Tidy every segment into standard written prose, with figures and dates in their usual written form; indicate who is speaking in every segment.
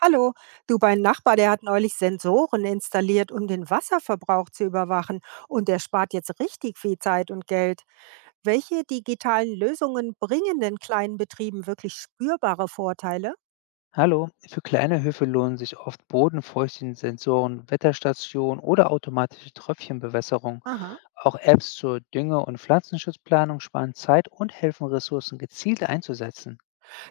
Speaker 1: Hallo, du, mein Nachbar, der hat neulich Sensoren installiert, um den Wasserverbrauch zu überwachen und der spart jetzt richtig viel Zeit und Geld. Welche digitalen Lösungen bringen den kleinen Betrieben wirklich spürbare Vorteile?
Speaker 2: Hallo, für kleine Höfe lohnen sich oft Bodenfeuchtensensoren, Wetterstationen oder automatische Tröpfchenbewässerung.
Speaker 1: Aha.
Speaker 2: Auch Apps zur Dünge- und Pflanzenschutzplanung sparen Zeit und helfen, Ressourcen gezielt einzusetzen.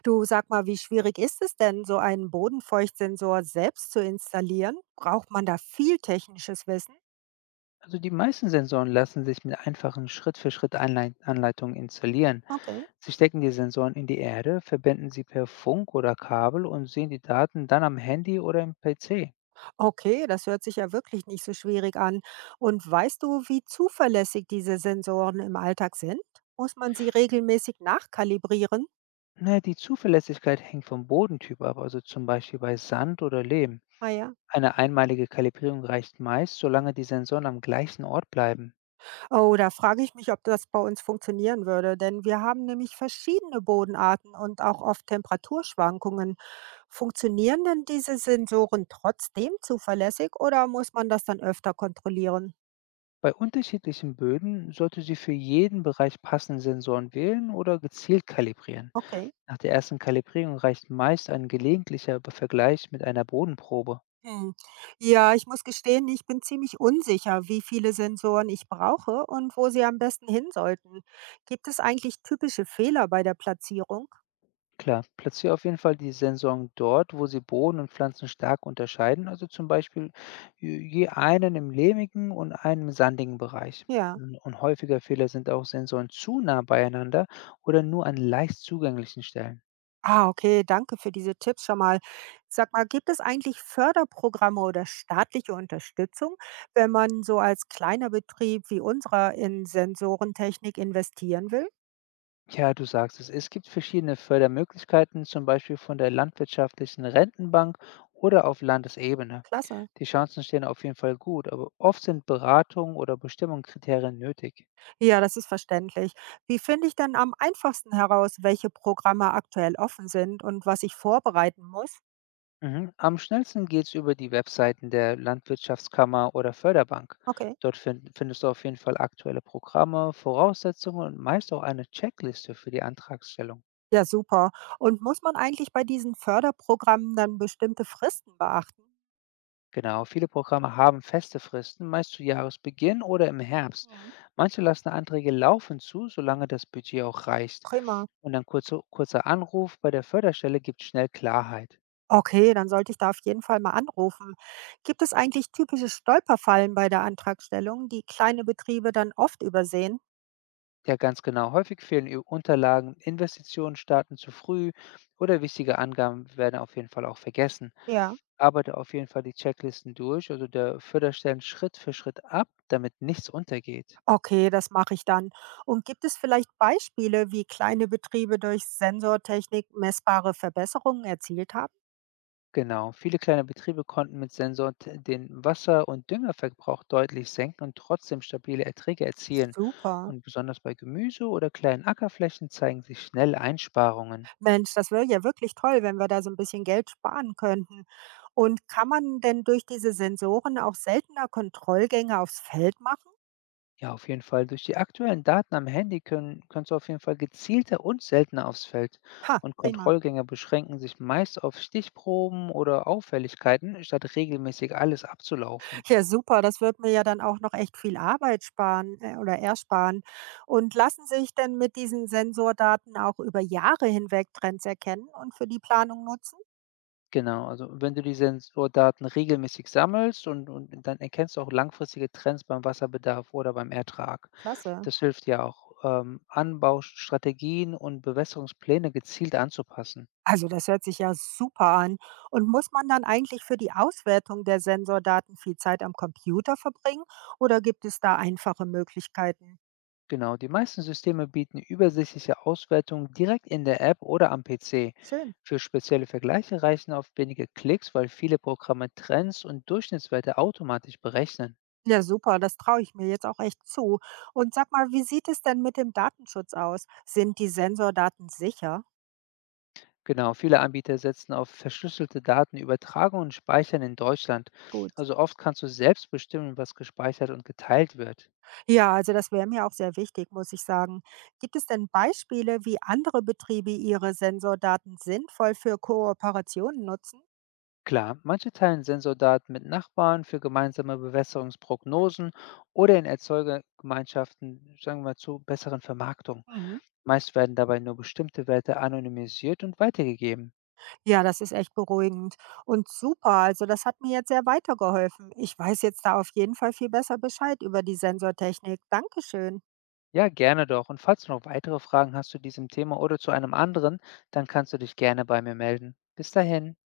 Speaker 1: Du sag mal, wie schwierig ist es denn, so einen Bodenfeuchtsensor selbst zu installieren? Braucht man da viel technisches Wissen?
Speaker 2: Also die meisten Sensoren lassen sich mit einfachen Schritt-für-Schritt-Anleitungen installieren.
Speaker 1: Okay.
Speaker 2: Sie stecken die Sensoren in die Erde, verbinden sie per Funk oder Kabel und sehen die Daten dann am Handy oder im PC.
Speaker 1: Okay, das hört sich ja wirklich nicht so schwierig an. Und weißt du, wie zuverlässig diese Sensoren im Alltag sind? Muss man sie regelmäßig nachkalibrieren?
Speaker 2: Naja, die Zuverlässigkeit hängt vom Bodentyp ab, also zum Beispiel bei Sand oder Lehm.
Speaker 1: Ah ja.
Speaker 2: Eine einmalige Kalibrierung reicht meist, solange die Sensoren am gleichen Ort bleiben.
Speaker 1: Oh, da frage ich mich, ob das bei uns funktionieren würde, denn wir haben nämlich verschiedene Bodenarten und auch oft Temperaturschwankungen. Funktionieren denn diese Sensoren trotzdem zuverlässig oder muss man das dann öfter kontrollieren?
Speaker 2: Bei unterschiedlichen Böden sollte sie für jeden Bereich passende Sensoren wählen oder gezielt kalibrieren.
Speaker 1: Okay.
Speaker 2: Nach der ersten Kalibrierung reicht meist ein gelegentlicher Vergleich mit einer Bodenprobe.
Speaker 1: Hm. Ja, ich muss gestehen, ich bin ziemlich unsicher, wie viele Sensoren ich brauche und wo sie am besten hin sollten. Gibt es eigentlich typische Fehler bei der Platzierung?
Speaker 2: Klar, platziere auf jeden Fall die Sensoren dort, wo sie Boden und Pflanzen stark unterscheiden, also zum Beispiel je einen im lehmigen und einen im sandigen Bereich.
Speaker 1: Ja.
Speaker 2: Und häufiger Fehler sind auch Sensoren zu nah beieinander oder nur an leicht zugänglichen Stellen.
Speaker 1: Ah, okay, danke für diese Tipps schon mal. Sag mal, gibt es eigentlich Förderprogramme oder staatliche Unterstützung, wenn man so als kleiner Betrieb wie unserer in Sensorentechnik investieren will?
Speaker 2: Ja, du sagst es, es gibt verschiedene Fördermöglichkeiten, zum Beispiel von der landwirtschaftlichen Rentenbank oder auf Landesebene.
Speaker 1: Klasse.
Speaker 2: Die Chancen stehen auf jeden Fall gut, aber oft sind Beratung oder Bestimmung Kriterien nötig.
Speaker 1: Ja, das ist verständlich. Wie finde ich denn am einfachsten heraus, welche Programme aktuell offen sind und was ich vorbereiten muss?
Speaker 2: Mhm. Am schnellsten geht's über die Webseiten der Landwirtschaftskammer oder Förderbank.
Speaker 1: Okay.
Speaker 2: Dort findest du auf jeden Fall aktuelle Programme, Voraussetzungen und meist auch eine Checkliste für die Antragstellung.
Speaker 1: Ja, super. Und muss man eigentlich bei diesen Förderprogrammen dann bestimmte Fristen beachten?
Speaker 2: Genau, viele Programme haben feste Fristen, meist zu Jahresbeginn oder im Herbst.
Speaker 1: Mhm.
Speaker 2: Manche lassen Anträge laufen zu, solange das Budget auch reicht.
Speaker 1: Prima.
Speaker 2: Und ein kurzer Anruf bei der Förderstelle gibt schnell Klarheit.
Speaker 1: Okay, dann sollte ich da auf jeden Fall mal anrufen. Gibt es eigentlich typische Stolperfallen bei der Antragstellung, die kleine Betriebe dann oft übersehen?
Speaker 2: Ja, ganz genau. Häufig fehlen ihr Unterlagen, Investitionen starten zu früh oder wichtige Angaben werden auf jeden Fall auch vergessen.
Speaker 1: Ja.
Speaker 2: Arbeite auf jeden Fall die Checklisten durch, also der Förderstellen Schritt für Schritt ab, damit nichts untergeht.
Speaker 1: Okay, das mache ich dann. Und gibt es vielleicht Beispiele, wie kleine Betriebe durch Sensortechnik messbare Verbesserungen erzielt haben?
Speaker 2: Genau, viele kleine Betriebe konnten mit den Wasser- und Düngerverbrauch deutlich senken und trotzdem stabile Erträge erzielen.
Speaker 1: Super.
Speaker 2: Und besonders bei Gemüse oder kleinen Ackerflächen zeigen sich schnell Einsparungen.
Speaker 1: Mensch, das wäre ja wirklich toll, wenn wir da so ein bisschen Geld sparen könnten. Und kann man denn durch diese Sensoren auch seltener Kontrollgänge aufs Feld machen?
Speaker 2: Ja, auf jeden Fall. Durch die aktuellen Daten am Handy kannst du auf jeden Fall gezielter und seltener aufs Feld.
Speaker 1: Ha,
Speaker 2: Und
Speaker 1: prima.
Speaker 2: Kontrollgänger beschränken sich meist auf Stichproben oder Auffälligkeiten, statt regelmäßig alles abzulaufen.
Speaker 1: Ja, super. Das wird mir ja dann auch noch echt viel Arbeit sparen oder ersparen. Und lassen sich denn mit diesen Sensordaten auch über Jahre hinweg Trends erkennen und für die Planung nutzen?
Speaker 2: Genau, also wenn du die Sensordaten regelmäßig sammelst und dann erkennst du auch langfristige Trends beim Wasserbedarf oder beim Ertrag.
Speaker 1: Klasse.
Speaker 2: Das hilft ja auch, Anbaustrategien und Bewässerungspläne gezielt anzupassen.
Speaker 1: Also das hört sich ja super an. Und muss man dann eigentlich für die Auswertung der Sensordaten viel Zeit am Computer verbringen oder gibt es da einfache Möglichkeiten?
Speaker 2: Genau, die meisten Systeme bieten übersichtliche Auswertungen direkt in der App oder am PC.
Speaker 1: Schön.
Speaker 2: Für spezielle Vergleiche reichen oft wenige Klicks, weil viele Programme Trends und Durchschnittswerte automatisch berechnen.
Speaker 1: Ja, super, das traue ich mir jetzt auch echt zu. Und sag mal, wie sieht es denn mit dem Datenschutz aus? Sind die Sensordaten sicher?
Speaker 2: Genau, viele Anbieter setzen auf verschlüsselte Datenübertragung und Speichern in Deutschland.
Speaker 1: Gut.
Speaker 2: Also oft kannst du selbst bestimmen, was gespeichert und geteilt wird.
Speaker 1: Ja, also das wäre mir auch sehr wichtig, muss ich sagen. Gibt es denn Beispiele, wie andere Betriebe ihre Sensordaten sinnvoll für Kooperationen nutzen?
Speaker 2: Klar, manche teilen Sensordaten mit Nachbarn für gemeinsame Bewässerungsprognosen oder in Erzeugergemeinschaften, sagen wir mal, zu besseren Vermarktung.
Speaker 1: Mhm.
Speaker 2: Meist werden dabei nur bestimmte Werte anonymisiert und weitergegeben.
Speaker 1: Ja, das ist echt beruhigend und super. Also das hat mir jetzt sehr weitergeholfen. Ich weiß jetzt da auf jeden Fall viel besser Bescheid über die Sensortechnik. Dankeschön.
Speaker 2: Ja, gerne doch. Und falls du noch weitere Fragen hast zu diesem Thema oder zu einem anderen, dann kannst du dich gerne bei mir melden. Bis dahin.